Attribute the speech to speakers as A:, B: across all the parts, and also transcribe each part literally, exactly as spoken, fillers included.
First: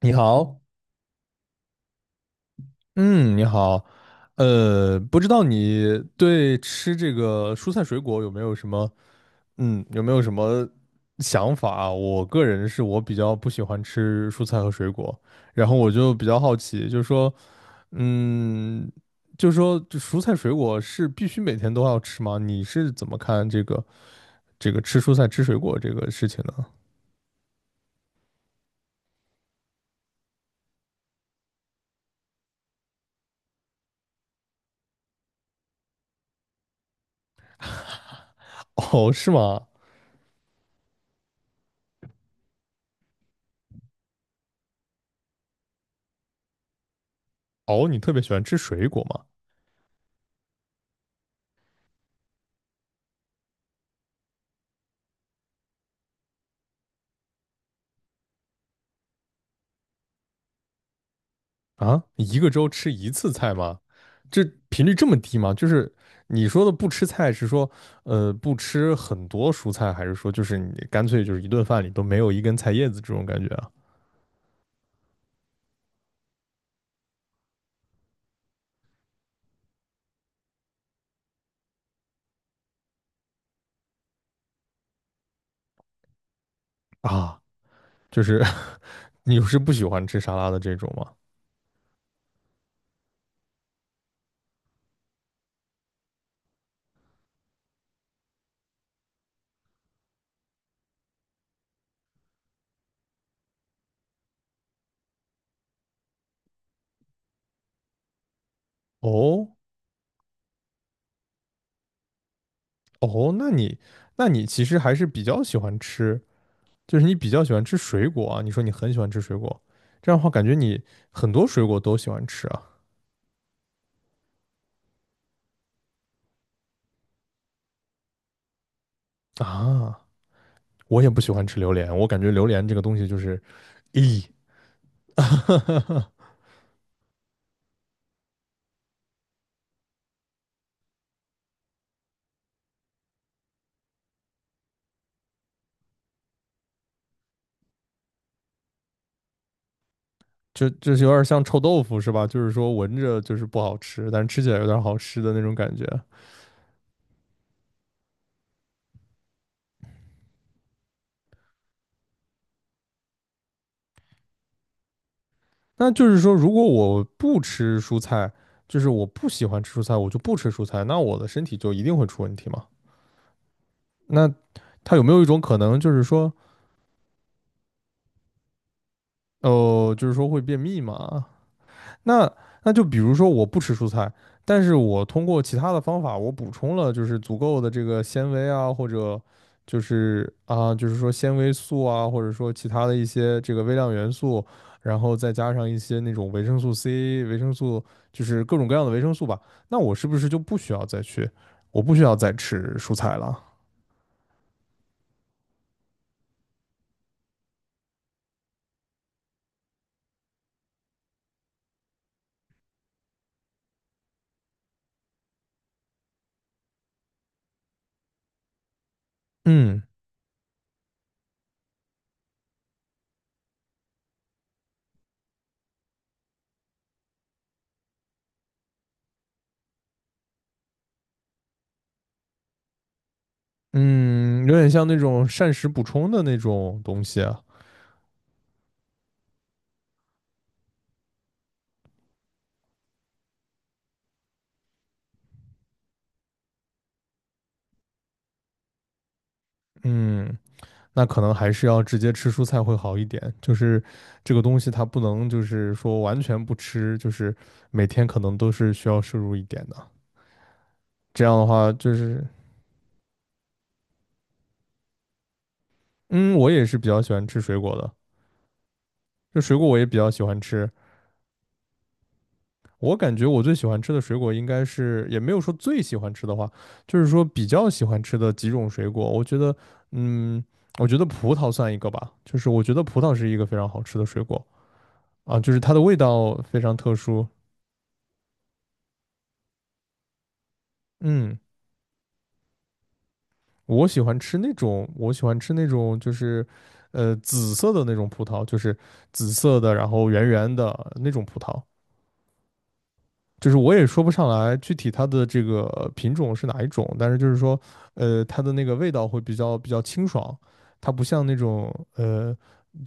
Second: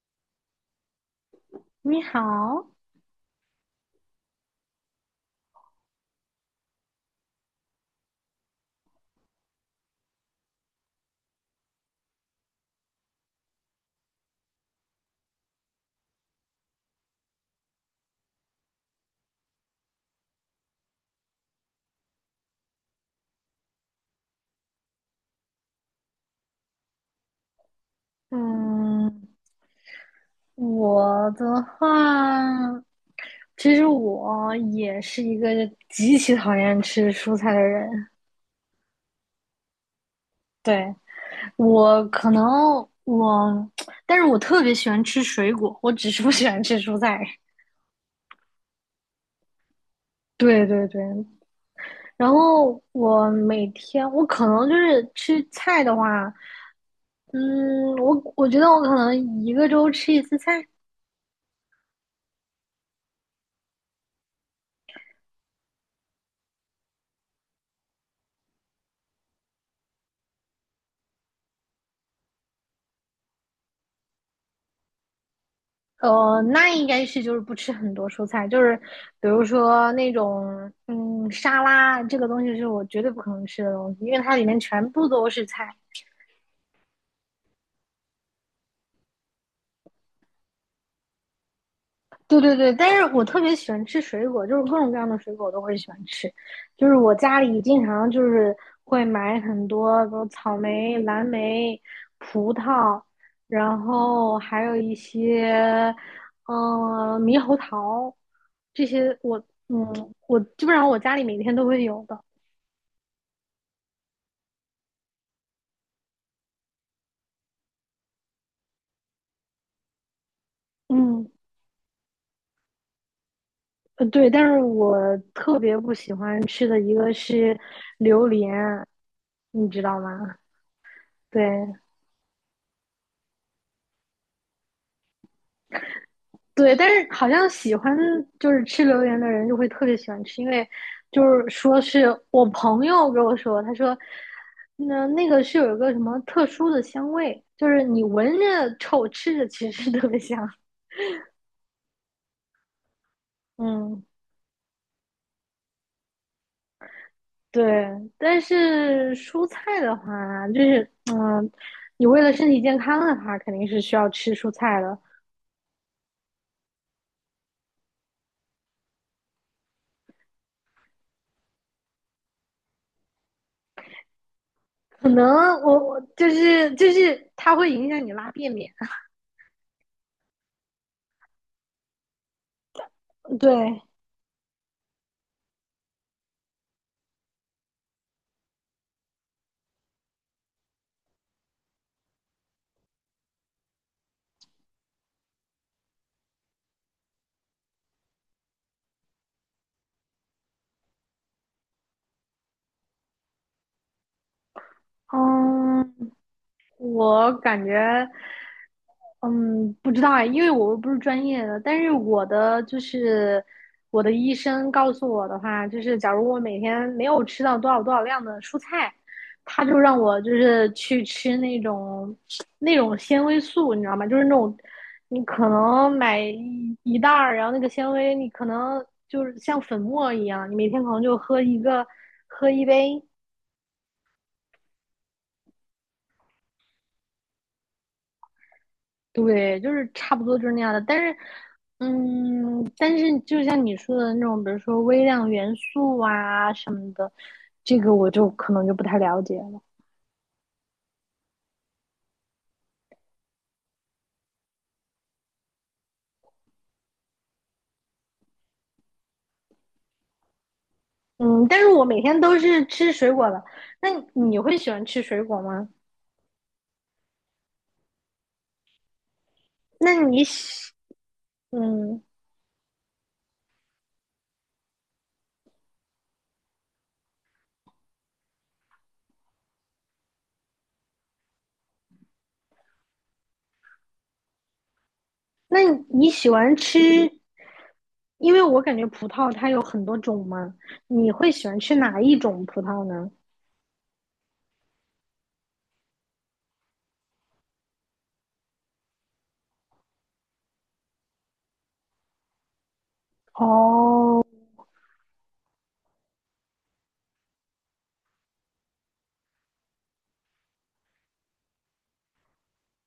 A: 你好。
B: 你好。
A: 嗯，你好。呃，不知道你对吃这个蔬菜水果有没有什么，嗯，有没有什么想法啊？我个人是我比较不喜欢吃蔬菜和水果，然后我就比较好奇，就是说，嗯，就是说这蔬菜水果是必须每天都要吃吗？你是怎么看这个这个吃蔬菜吃水果这个事情呢？
B: 嗯，我的话，其实我也是一个极其讨厌吃蔬菜的人。
A: 哦，是吗？
B: 对，我可能我，但是我特别喜欢吃水果，我只是不喜欢吃蔬菜。
A: 哦，你特别喜欢吃水果吗？
B: 对对对，然后我每天我可能就是吃菜的话，嗯，我我觉得我可能一个周吃一次菜。
A: 啊，一个周吃一次菜吗？这频率这么低吗？就是你说的不吃菜是说，呃，不吃很多蔬菜，还是说就是你干脆就是一顿饭里都没有一根菜叶子这种感觉啊？
B: 呃，那应该是就是不吃很多蔬菜，就是比如说那种嗯沙拉这个东西是我绝对不可能吃的东西，因为它里面全部都是菜。
A: 啊，就是 你是不喜欢吃沙拉的这种吗？
B: 对对对，但是我特别喜欢吃水果，就是各种各样的水果我都会喜欢吃。就是我家里经常就是会买很多，比如草莓、蓝莓、葡萄，然后还有一些，嗯、猕猴桃，这些我，
A: 哦。
B: 嗯，我基本上我家里每天都会有的。
A: 哦，那你那你其实还是比较喜欢吃，就是你比较喜欢吃水果啊？你说你很喜欢吃水果，这样的话感觉你
B: 嗯，
A: 很多水果都喜欢吃啊。
B: 呃对，但是我特别不喜欢吃的一个是榴莲，你知道
A: 啊，
B: 吗？
A: 我也不喜
B: 对。
A: 欢吃榴莲，我感觉榴莲这个东西就是咦，
B: 对，但是好像喜欢就是吃榴莲的人就会特别喜欢吃，因为就是说是我朋友给我说，他说那那个是有一个什么特殊的香味，就是你闻着臭，吃着其实 特别香。
A: 就就是有点像臭豆腐是吧？就是说闻着就是不好
B: 嗯，
A: 吃，但是吃起来有点好吃的那种感觉。
B: 对。但是蔬菜的话，就是嗯，你为了身体健康的话，肯定是需要吃蔬菜的。
A: 那就是说，如果我不吃蔬菜，就是我不喜欢吃蔬菜，我就不吃蔬菜，那我的身体就一定会出问题吗？那它有
B: 可
A: 没有一
B: 能
A: 种可能，
B: 我
A: 就
B: 我
A: 是
B: 就
A: 说，
B: 是就是它会影响你拉便便。
A: 哦呃，就是说会便秘嘛？那那就比如说我不吃
B: 对。
A: 蔬菜，但是我通过其他的方法，我补充了就是足够的这个纤维啊，或者就是啊，就是说纤维素啊，或者说其他的一些这个微量元素，然后再加上一些那种维生素 C、维生素，就是各种各样的维生素吧。那我是不是就不需要再去，我不需要再吃蔬菜了？
B: 嗯，我感觉。嗯，不知道哎，因为我不是专业的，但是我的就是我的医生告诉我的话，就是假如我每天没有吃到多少多少量的蔬菜，他就
A: 嗯
B: 让我就是去吃那种那种纤维素，你知道吗？就是那种你可能买一一袋儿，然后那个纤维你可能就是像粉末一样，你每天可能就喝一个喝一杯。
A: 嗯，有点像那种膳食补充的那种东西啊。
B: 对，就是差不多就是那样的。但是，嗯，但是就像你说的那种，比如说微量元素啊什么的，这个我就可能就不太了解了。
A: 嗯。那可能还是要直接吃蔬菜会好一点。就是这个东西它不能就是说完全不吃，就是每天可能都是需要摄入一点的。这样的
B: 嗯，但是
A: 话，
B: 我
A: 就
B: 每天
A: 是
B: 都是吃水果的。那你会喜欢吃水果吗？
A: 嗯，我也是比较喜欢吃水果的，就水果我也
B: 那
A: 比较喜
B: 你
A: 欢吃。
B: 喜，嗯，
A: 我感觉我最喜欢吃的水果应该是，也没有说最喜欢吃的话，就是说比较喜欢吃的几种水果。我觉得，嗯，我觉得葡萄算一个吧，就是我觉得葡萄是一个非常好吃的水果啊，就是
B: 那
A: 它的味
B: 你喜
A: 道
B: 欢
A: 非常特
B: 吃？
A: 殊。
B: 因为我感觉葡萄它有很多种嘛，你会
A: 嗯。
B: 喜欢吃哪一种葡萄呢？
A: 我喜欢吃那种，我喜欢吃那种，就是，呃，紫色的那种葡萄，就是紫色的，然后圆圆的那种葡萄。就是我也说不
B: 哦。
A: 上来具体它的这个品种是哪一种，但是就是说，呃，它的那个味道会比较比较清爽，它不像那种呃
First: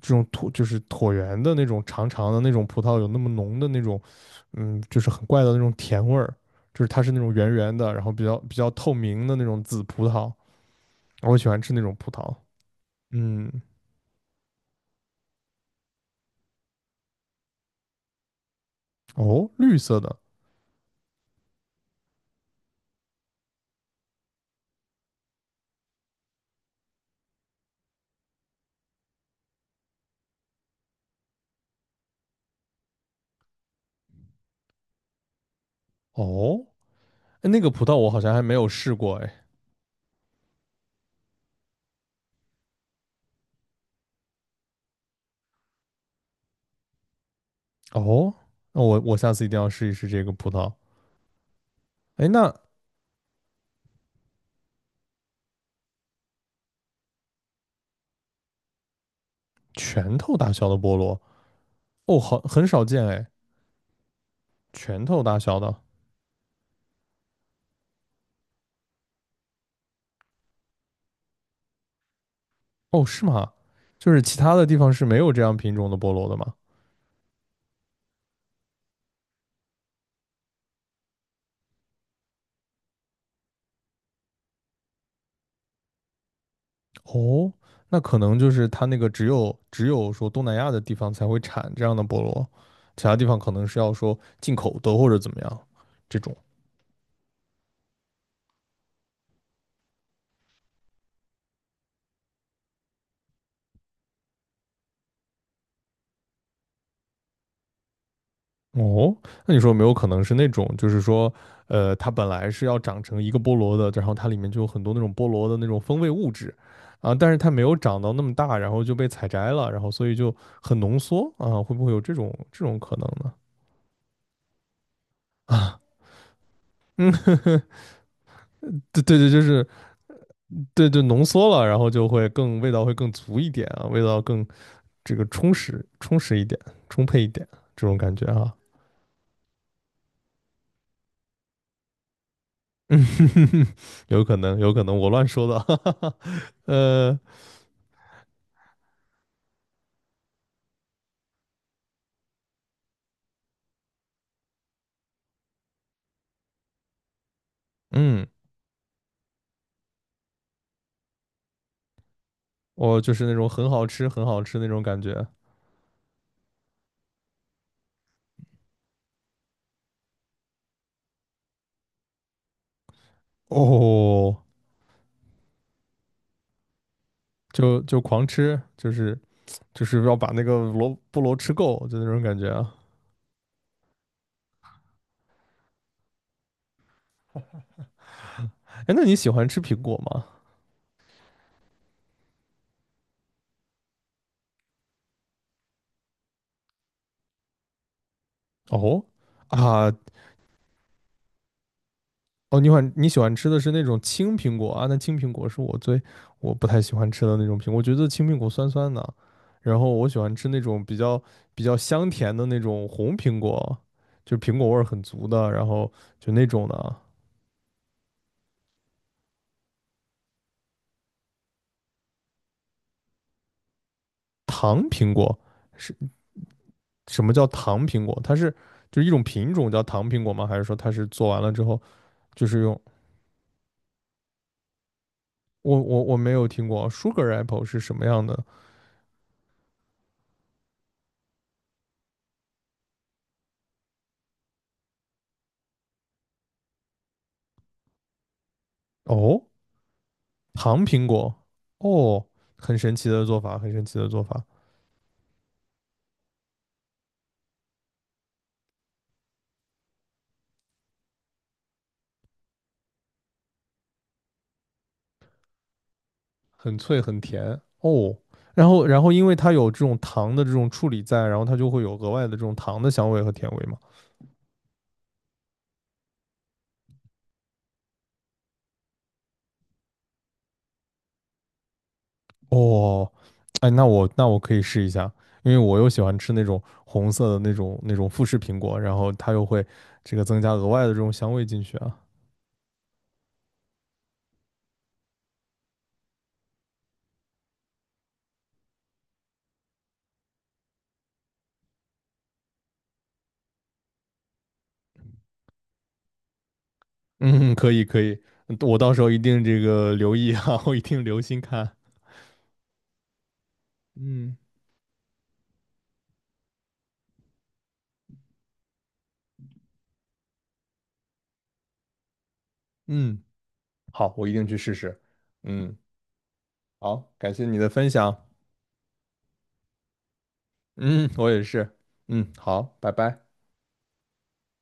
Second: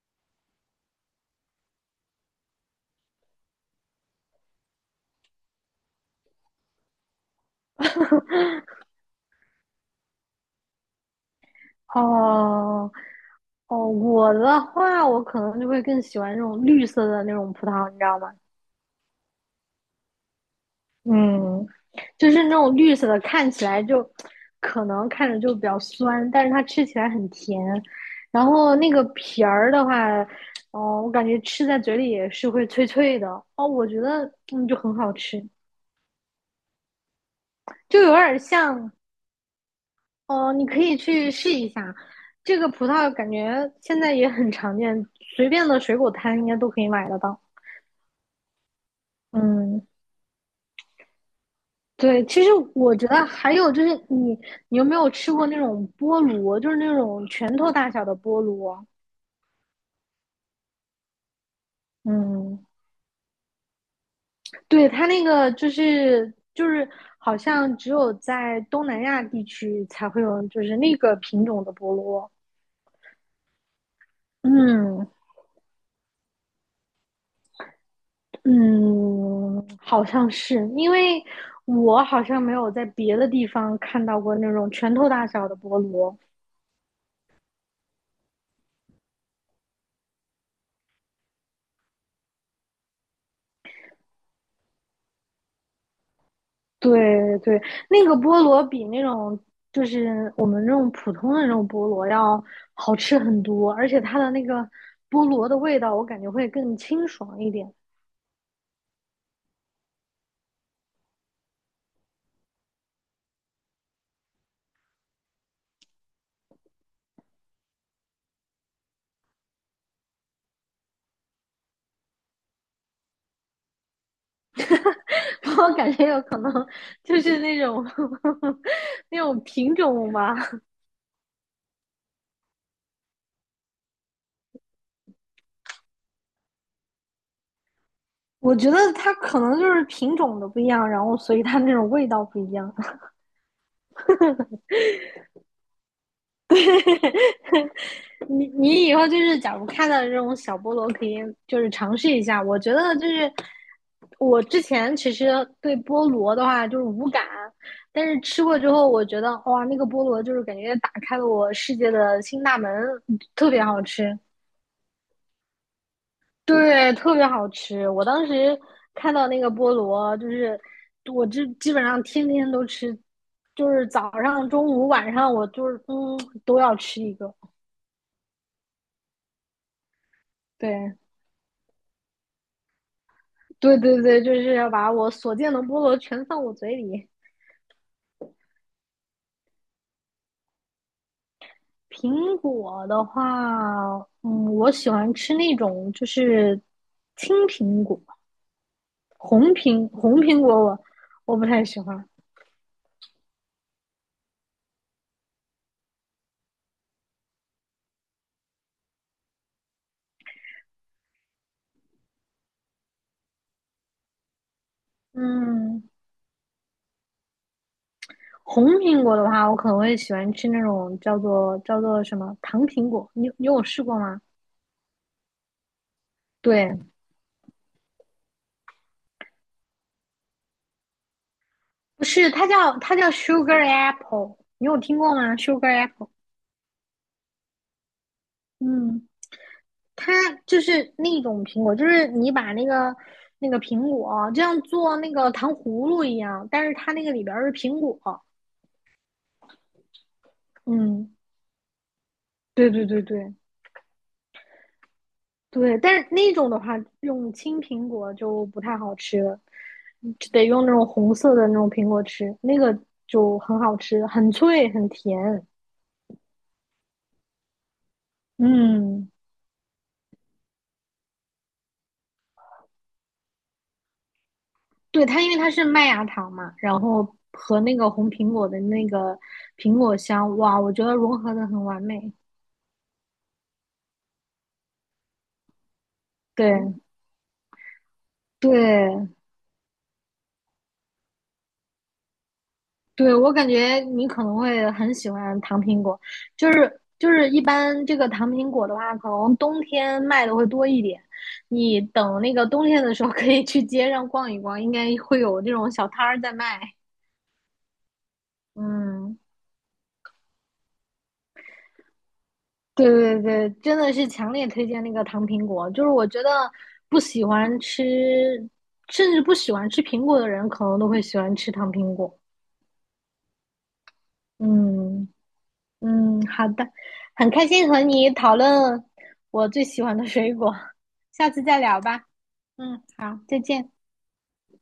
A: 这种椭就是椭圆的那种长长的那种葡萄有那么浓的那种，嗯，就是很怪的那种甜味儿，就是它是那种圆圆的，然后比较比 较透明的那种紫葡萄，我喜欢吃那种葡萄。
B: 哦。
A: 嗯。
B: 哦，我的话，我可能就会更喜欢那种绿色的那种葡萄，你知道吗？
A: 哦，绿色的。
B: 嗯，就是那种绿色的，看起来就可能看着就比较酸，但是它吃起来很甜。然后那个皮儿的话，哦，我感觉吃在嘴里也是会脆脆的。哦，我觉得嗯就很好吃，
A: 哦，哎那个葡萄
B: 就
A: 我
B: 有
A: 好像
B: 点
A: 还没有
B: 像
A: 试过，哎，
B: 哦，你可以去试一下。这个葡萄感觉现在也很常见，随便的水果摊应该都可以买得到。
A: 哦，那我我下次一定要试
B: 嗯，
A: 一试这个葡萄。
B: 对，
A: 哎，
B: 其实
A: 那
B: 我觉得还有就是你，你有没有吃过那种菠萝，就是那种拳头大小的菠萝？
A: 拳头大小的菠萝？哦，好，
B: 嗯，
A: 很少见，哎，
B: 对，
A: 拳
B: 它
A: 头
B: 那
A: 大
B: 个
A: 小
B: 就
A: 的。
B: 是就是好像只有在东南亚地区才会有，就是那个品种的菠萝。
A: 哦，是吗？就是其他的地方是
B: 嗯，
A: 没有这样品种的菠萝的吗？
B: 嗯，好像是，因为我好像没有在别的地方看到过那种拳头大小的菠萝。
A: 哦，那可能就是它那个只有只有说东南亚的地方才会产这样的菠萝，其他地方可能是要说进口的或者怎么样这种。
B: 对对，那个菠萝比那种就是我们这种普通的那种菠萝要好吃很多，而且它的那个菠萝的味道，我感觉会更清爽一点。
A: 哦，那你说有没有可能是那种，就是说，呃，它本来是要长成一个菠萝的，然后它里面就有很多那种菠萝的那种风味物质，啊，但是它没有长到那么大，然后就被采摘了，然后所以就很浓缩啊，会不会有这种这种可能呢？
B: 我
A: 啊。
B: 感觉有可能
A: 嗯。
B: 就是那种
A: 对 对
B: 那
A: 对，
B: 种
A: 就是
B: 品种吧。
A: 对对，浓缩了，然后就会更味道会更足一点啊，味道更这个充实充实一点，充沛一点这种感觉啊。
B: 我觉得它可能就是品种的不一样，然后所以它那种味道不一样。
A: 嗯。有可能有可能，我乱说的。哈哈哈。呃。
B: 你你以后就是，假如看到这种小菠萝，可以就是尝试一下。我觉得就是我之前其实对菠萝的话就是无感，但是
A: 嗯，
B: 吃过之后，我觉得哇，那个菠萝就是感觉打开了我世界的新大门，
A: 我就是那种
B: 特别
A: 很
B: 好
A: 好吃、
B: 吃。
A: 很好吃那种感觉。
B: 对，特别好吃。我当时看到那个菠萝，就是我这基本上天天都吃，就是早
A: 哦，
B: 上、中午、晚上，我就是嗯都要吃一个。
A: 就就狂吃，就是就是要把那个萝
B: 对，
A: 菠萝吃够，就那种感觉啊。
B: 对对对，就是要把我所见的菠萝全放我嘴里。
A: 哎，那你喜欢吃苹果吗？
B: 苹果的话，嗯，我喜欢吃那种就是青苹果，
A: 哦。
B: 红苹
A: 啊。
B: 红苹果我我不太喜欢。
A: 哦，你喜欢你喜欢吃的是那种青苹果啊？那青苹果是我最我不太喜欢吃的那种苹果，我觉得青苹果酸酸的。然后我喜欢吃那种比较比较香甜的那种红苹果，就苹果味儿很足的，然
B: 嗯，
A: 后就那种的啊。
B: 红苹果的话，我可能会喜欢吃那种叫做叫做什么糖苹果。你你有试过吗？
A: 糖苹果。是
B: 对，
A: 什么叫糖苹果？它是就是一种品种叫糖苹果吗？还是说它是做完了之后
B: 不是，它
A: 就是
B: 叫
A: 用
B: 它叫 sugar apple,你有听过吗？sugar
A: 我我
B: apple。
A: 我没有听过 sugar apple 是什么样的。
B: 嗯，它就是那种苹果，就是你把那个那个苹果就像做那个糖葫芦一样，但是它那个里边儿是苹果。
A: 哦，糖苹
B: 嗯，
A: 果。哦，
B: 对
A: 很
B: 对
A: 神
B: 对
A: 奇的
B: 对
A: 做法，很神奇的做法。
B: 对，但是那种的话，用青苹果就不太好吃了，就得用那种红色的那种苹果吃，那个就很好吃，很脆很甜。
A: 很脆很甜。哦。然后然
B: 嗯，
A: 后因为它有这种糖的这种处理在，然后它就会有额外的这种糖的香味和甜味嘛。
B: 对，它因为它是麦芽糖嘛，然后和那个红苹果的那个苹果香，哇，我觉得融合的很完美。
A: 哦，哎，那我那我可以试一下，因为我又喜欢吃那种
B: 对
A: 红色的那种那种富士苹果，然
B: 对，
A: 后它又会这个增加额外的这种香味进去啊。
B: 对，我感觉你可能会很喜欢糖苹果，就是就是一般这个糖苹果的话，可能冬天卖的会多一点。你等那个冬天的时候，可以去街上逛一逛，应该会有这种小摊儿在卖。
A: 嗯，可以可以。嗯我到时候一
B: 嗯，
A: 定这个留意啊，我一定留心看。
B: 对对对，真的是强
A: 嗯
B: 烈推荐那个糖苹果。就是我觉得不喜欢吃，甚至不喜欢吃苹果的人，可能都会喜欢吃糖苹果。
A: 嗯，好，我一定去试试。
B: 嗯。
A: 嗯，
B: 嗯，好的，
A: 好，
B: 很
A: 感谢
B: 开
A: 你的
B: 心和
A: 分
B: 你
A: 享。
B: 讨论我最喜欢的水果，
A: 嗯，
B: 下
A: 我
B: 次
A: 也
B: 再
A: 是。
B: 聊吧。
A: 嗯，好，
B: 嗯，
A: 拜
B: 好，
A: 拜。
B: 再见。